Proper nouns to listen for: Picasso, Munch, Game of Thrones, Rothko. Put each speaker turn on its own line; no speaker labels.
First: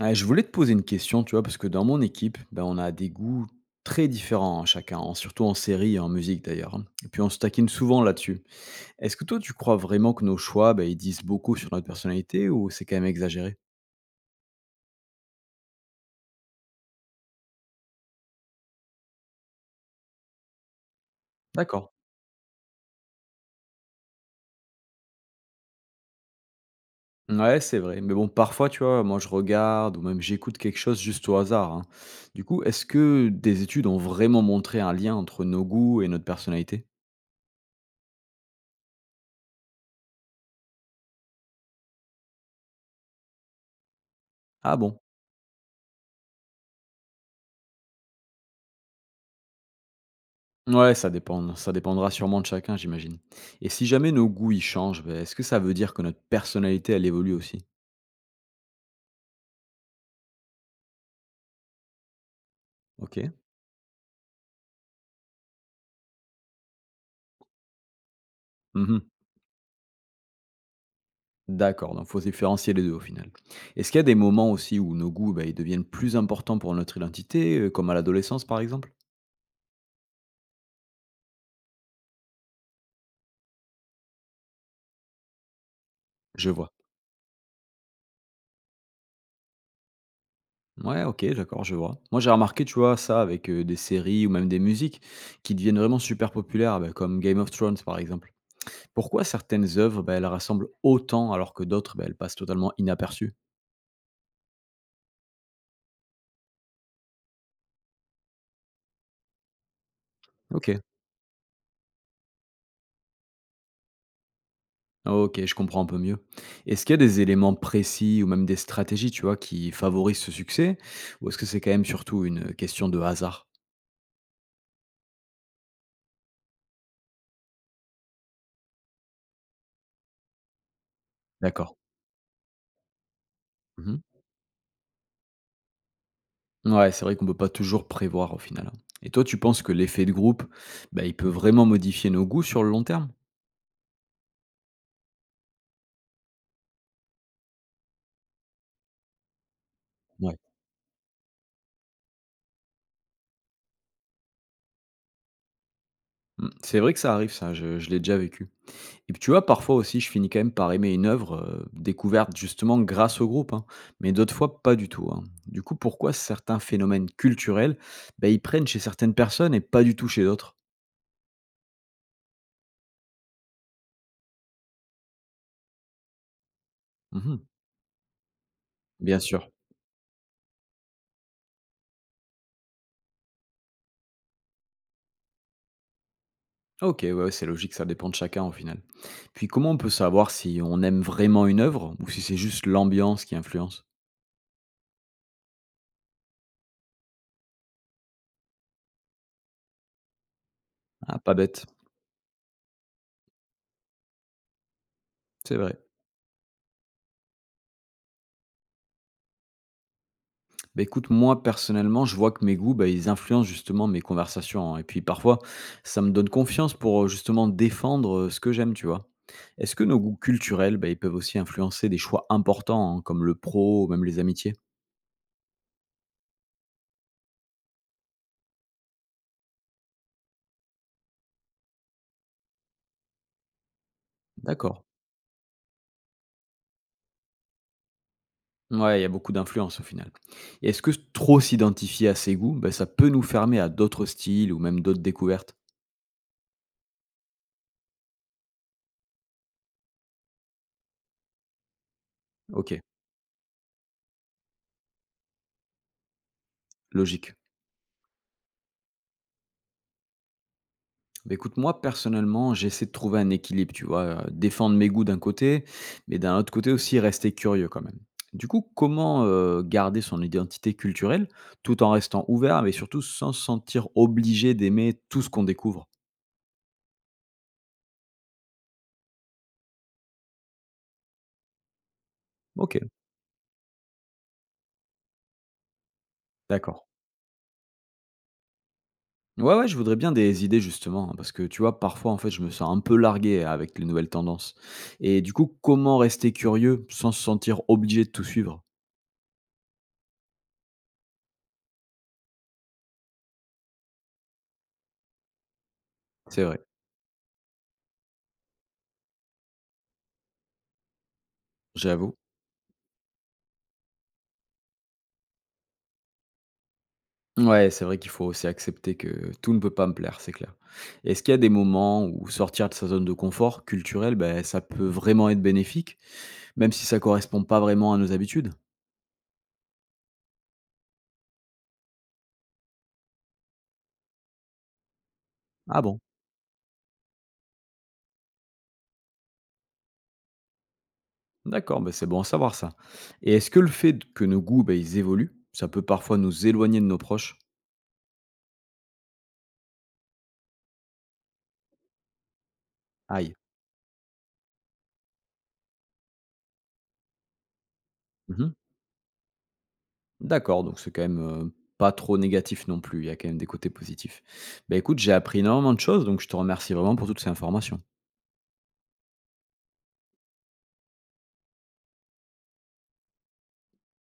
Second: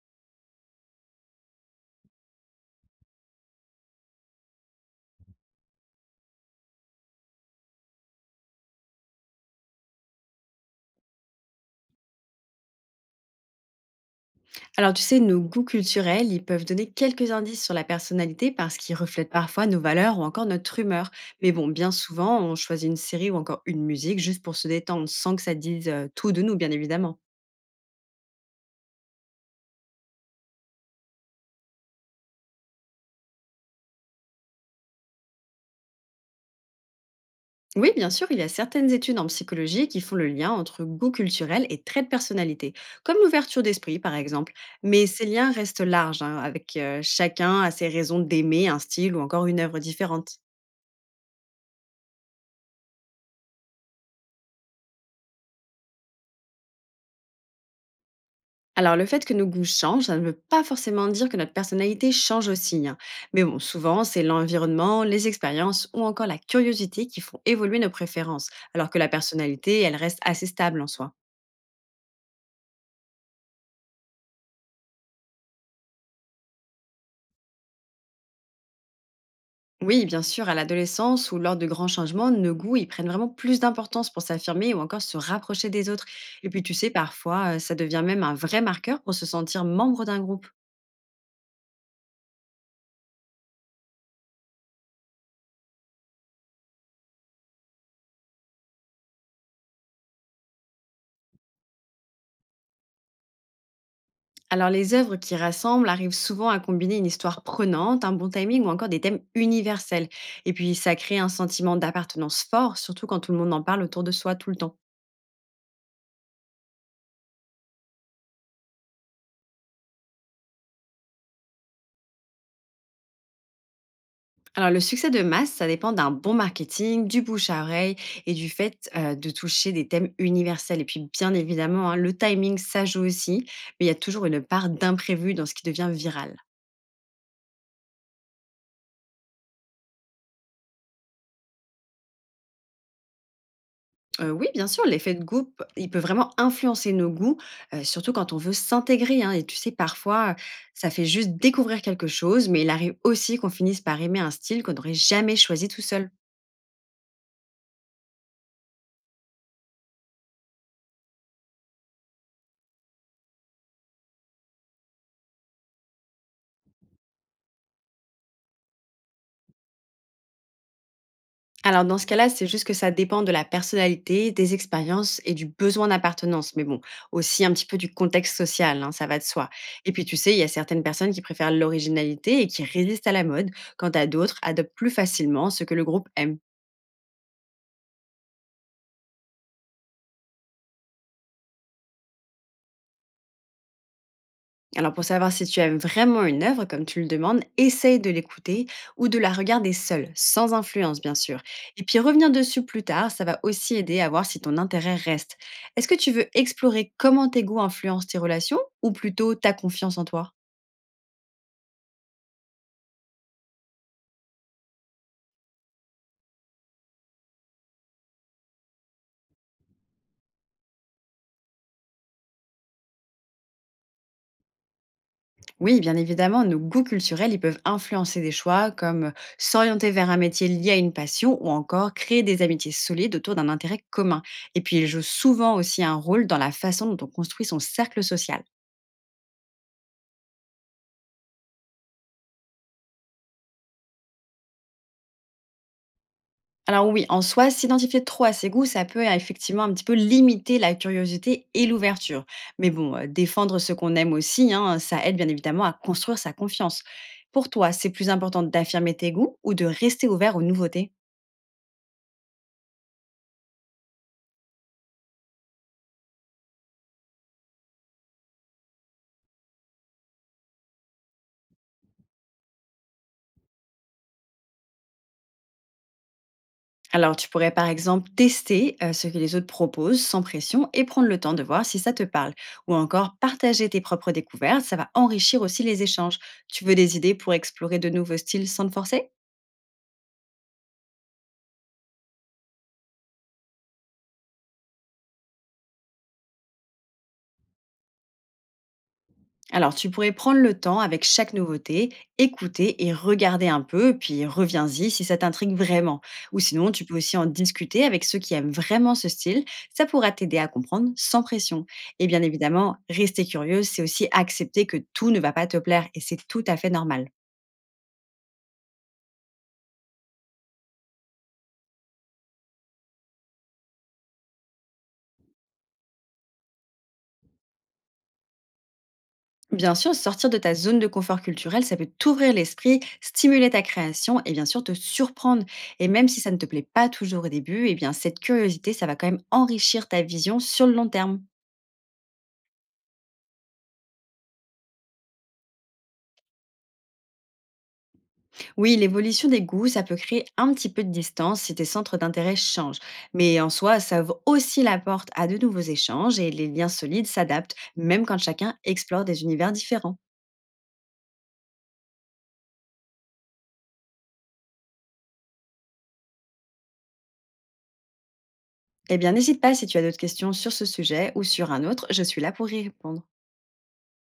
Ouais, je voulais te poser une question, tu vois, parce que dans mon équipe, ben, on a des goûts très différents hein, chacun, surtout en série et en musique d'ailleurs. Hein. Et puis on se taquine souvent là-dessus. Est-ce que toi, tu crois vraiment que nos choix, ben, ils disent beaucoup sur notre personnalité ou c'est quand même exagéré?
Alors, tu sais, nos goûts culturels, ils peuvent donner quelques indices sur la personnalité parce qu'ils reflètent parfois nos valeurs ou encore notre humeur. Mais bon,
D'accord.
bien souvent, on choisit une série ou encore une musique juste pour se détendre sans que ça dise tout de nous, bien évidemment.
Ouais, c'est vrai. Mais bon, parfois, tu vois, moi je regarde ou même j'écoute quelque chose juste au hasard. Hein. Du coup, est-ce que des études ont vraiment montré un lien entre nos goûts et notre personnalité?
Oui, bien sûr, il y a certaines études en psychologie qui font le lien entre goût culturel et trait de personnalité, comme l'ouverture d'esprit, par exemple.
Ah bon?
Mais ces liens restent larges, hein, avec chacun a ses raisons d'aimer un style ou encore une œuvre différente.
Ouais, ça dépend, ça dépendra sûrement de chacun, j'imagine. Et si jamais nos goûts ils changent, beh, est-ce que ça veut dire que notre personnalité elle évolue aussi?
Alors, le fait que nos goûts changent, ça ne veut pas forcément dire que notre personnalité change aussi, hein.
OK.
Mais bon, souvent, c'est l'environnement, les expériences ou encore la curiosité qui font évoluer nos préférences, alors que
Mmh.
la personnalité, elle reste assez stable en soi.
D'accord, donc faut différencier les 2 au final. Est-ce qu'il y a des moments aussi où nos goûts, bah, ils deviennent plus importants pour notre identité, comme à l'adolescence par exemple?
Oui, bien sûr, à l'adolescence ou lors de grands changements, nos goûts, ils prennent vraiment plus d'importance pour s'affirmer ou encore se rapprocher des autres. Et
Je
puis,
vois.
tu sais, parfois, ça devient même un vrai marqueur pour se sentir membre d'un groupe.
Ouais, OK, d'accord, je vois. Moi j'ai remarqué, tu vois, ça avec, des séries ou même des musiques qui deviennent vraiment super populaires, bah, comme Game of Thrones par exemple. Pourquoi certaines œuvres, bah, elles rassemblent autant alors que d'autres, bah, elles passent totalement inaperçues?
Alors, les œuvres qui rassemblent arrivent souvent à combiner une histoire prenante, un bon timing ou encore des thèmes universels. Et puis,
OK.
ça crée un sentiment d'appartenance fort, surtout quand tout le monde en parle autour de soi tout le temps.
OK, je comprends un peu mieux. Est-ce qu'il y a des éléments précis ou même des stratégies, tu vois, qui favorisent ce succès? Ou est-ce que c'est quand même surtout une question de hasard?
Alors, le succès de masse, ça dépend d'un bon marketing, du bouche à oreille et du fait de toucher des thèmes universels. Et puis, bien
D'accord.
évidemment, hein, le timing, ça joue aussi, mais il y a
Mmh.
toujours une part d'imprévu dans ce qui devient viral.
Ouais, c'est vrai qu'on peut pas toujours prévoir au final, hein. Et toi, tu penses que l'effet de groupe, bah, il peut vraiment modifier nos goûts sur le long terme?
Oui, bien sûr, l'effet de groupe, il peut vraiment influencer nos goûts, surtout quand on veut s'intégrer, hein, et tu sais, parfois,
Ouais.
ça fait juste découvrir quelque chose, mais il arrive aussi qu'on finisse par aimer un style qu'on n'aurait jamais choisi tout seul.
Mmh. C'est vrai que ça arrive ça, je l'ai déjà vécu. Et puis tu vois, parfois aussi, je finis quand même par aimer une œuvre découverte justement grâce au groupe, hein, mais d'autres fois pas du tout. Hein. Du coup, pourquoi certains phénomènes culturels, ben, ils prennent chez certaines personnes et pas du tout chez d'autres?
Alors dans ce cas-là, c'est juste que ça dépend de la personnalité, des expériences et du besoin d'appartenance, mais bon,
Mhm.
aussi un petit peu du contexte social, hein, ça va
Bien
de soi.
sûr.
Et puis tu sais, il y a certaines personnes qui préfèrent l'originalité et qui résistent à la mode, quant à d'autres adoptent plus facilement ce que le groupe aime.
Ok, ouais, ouais, c'est logique, ça dépend de chacun au final. Puis comment on peut savoir si on aime vraiment une œuvre ou si c'est juste l'ambiance qui influence?
Alors pour savoir si tu aimes vraiment une œuvre, comme tu le demandes, essaye de l'écouter ou de la regarder seule, sans influence bien
Ah, pas
sûr.
bête,
Et puis revenir dessus plus tard, ça va aussi aider à voir si ton intérêt reste.
c'est vrai.
Est-ce que tu veux explorer comment tes goûts influencent tes relations ou plutôt ta confiance en toi?
Bah, écoute, moi, personnellement, je vois que mes goûts, bah, ils influencent justement mes conversations, hein. Et puis parfois, ça me donne confiance pour justement défendre ce que j'aime, tu vois. Est-ce que nos goûts culturels, bah, ils peuvent aussi influencer des choix importants, hein, comme le pro, ou même les amitiés?
Oui, bien évidemment, nos goûts culturels, ils peuvent influencer des choix comme s'orienter vers un métier lié à une passion ou encore créer des amitiés solides autour d'un intérêt commun. Et puis
D'accord.
ils jouent souvent aussi un rôle dans la façon dont on construit son cercle social.
Ouais, il y a beaucoup d'influence au final. Et est-ce que trop s'identifier à ses goûts, bah, ça peut nous fermer à d'autres styles ou même d'autres découvertes?
Alors oui, en soi, s'identifier trop à ses goûts, ça peut effectivement un petit peu limiter la curiosité et l'ouverture. Mais
Ok,
bon, défendre ce qu'on aime aussi, hein, ça aide bien évidemment à construire sa confiance.
logique.
Pour toi, c'est plus important d'affirmer tes goûts ou de rester ouvert aux nouveautés?
Bah, écoute, moi, personnellement, j'essaie de trouver un équilibre, tu vois? Défendre mes goûts d'un côté, mais d'un autre côté aussi rester curieux quand même. Du coup, comment, garder son identité culturelle tout en restant ouvert, mais surtout sans se sentir obligé d'aimer tout ce qu'on découvre?
Alors tu pourrais par exemple tester ce que les autres proposent sans pression et prendre le temps de voir si ça te parle. Ou
OK,
encore partager tes propres découvertes, ça va enrichir aussi les échanges. Tu veux
d'accord.
des idées pour explorer de nouveaux styles sans te forcer?
Ouais, ouais, je voudrais bien des idées justement, hein, parce que tu vois, parfois, en fait, je me sens un peu largué avec les nouvelles tendances et du coup, comment rester curieux sans se sentir obligé de tout suivre?
Alors, tu pourrais prendre le temps avec chaque nouveauté, écouter et regarder un peu, puis reviens-y si ça t'intrigue vraiment. Ou
C'est vrai,
sinon, tu peux aussi en discuter avec ceux qui aiment vraiment ce style. Ça pourra t'aider à comprendre sans pression. Et
j'avoue.
bien évidemment, rester curieuse, c'est aussi accepter que tout ne va pas te plaire et c'est tout à fait normal.
Ouais, c'est vrai qu'il faut aussi accepter que tout ne peut pas me plaire, c'est clair. Est-ce qu'il y a des moments où sortir de sa zone de confort culturel, ben, ça peut vraiment être bénéfique, même si ça correspond pas vraiment à nos habitudes?
Bien sûr, sortir de ta zone de confort culturel, ça peut t'ouvrir l'esprit, stimuler ta création et bien sûr te surprendre.
Ah
Et
bon,
même si ça ne te plaît pas toujours au début, eh bien cette curiosité, ça va quand même enrichir ta vision sur le long terme.
d'accord, ben, c'est bon à savoir ça. Et est-ce que le fait que nos goûts, ben, ils évoluent, ça peut parfois nous éloigner de nos proches?
Oui, l'évolution des goûts, ça peut créer un petit peu de distance si tes centres d'intérêt changent.
Aïe.
Mais en soi, ça ouvre aussi la porte à de nouveaux échanges et les liens solides s'adaptent, même quand
Mhm.
chacun explore des univers différents.
D'accord, donc c'est quand même pas trop négatif non plus, il y a quand même des côtés positifs. Ben écoute, j'ai appris énormément de choses, donc je te remercie vraiment pour toutes ces informations.
Eh bien, n'hésite pas si tu as d'autres questions sur ce sujet ou sur un autre, je suis là pour y répondre.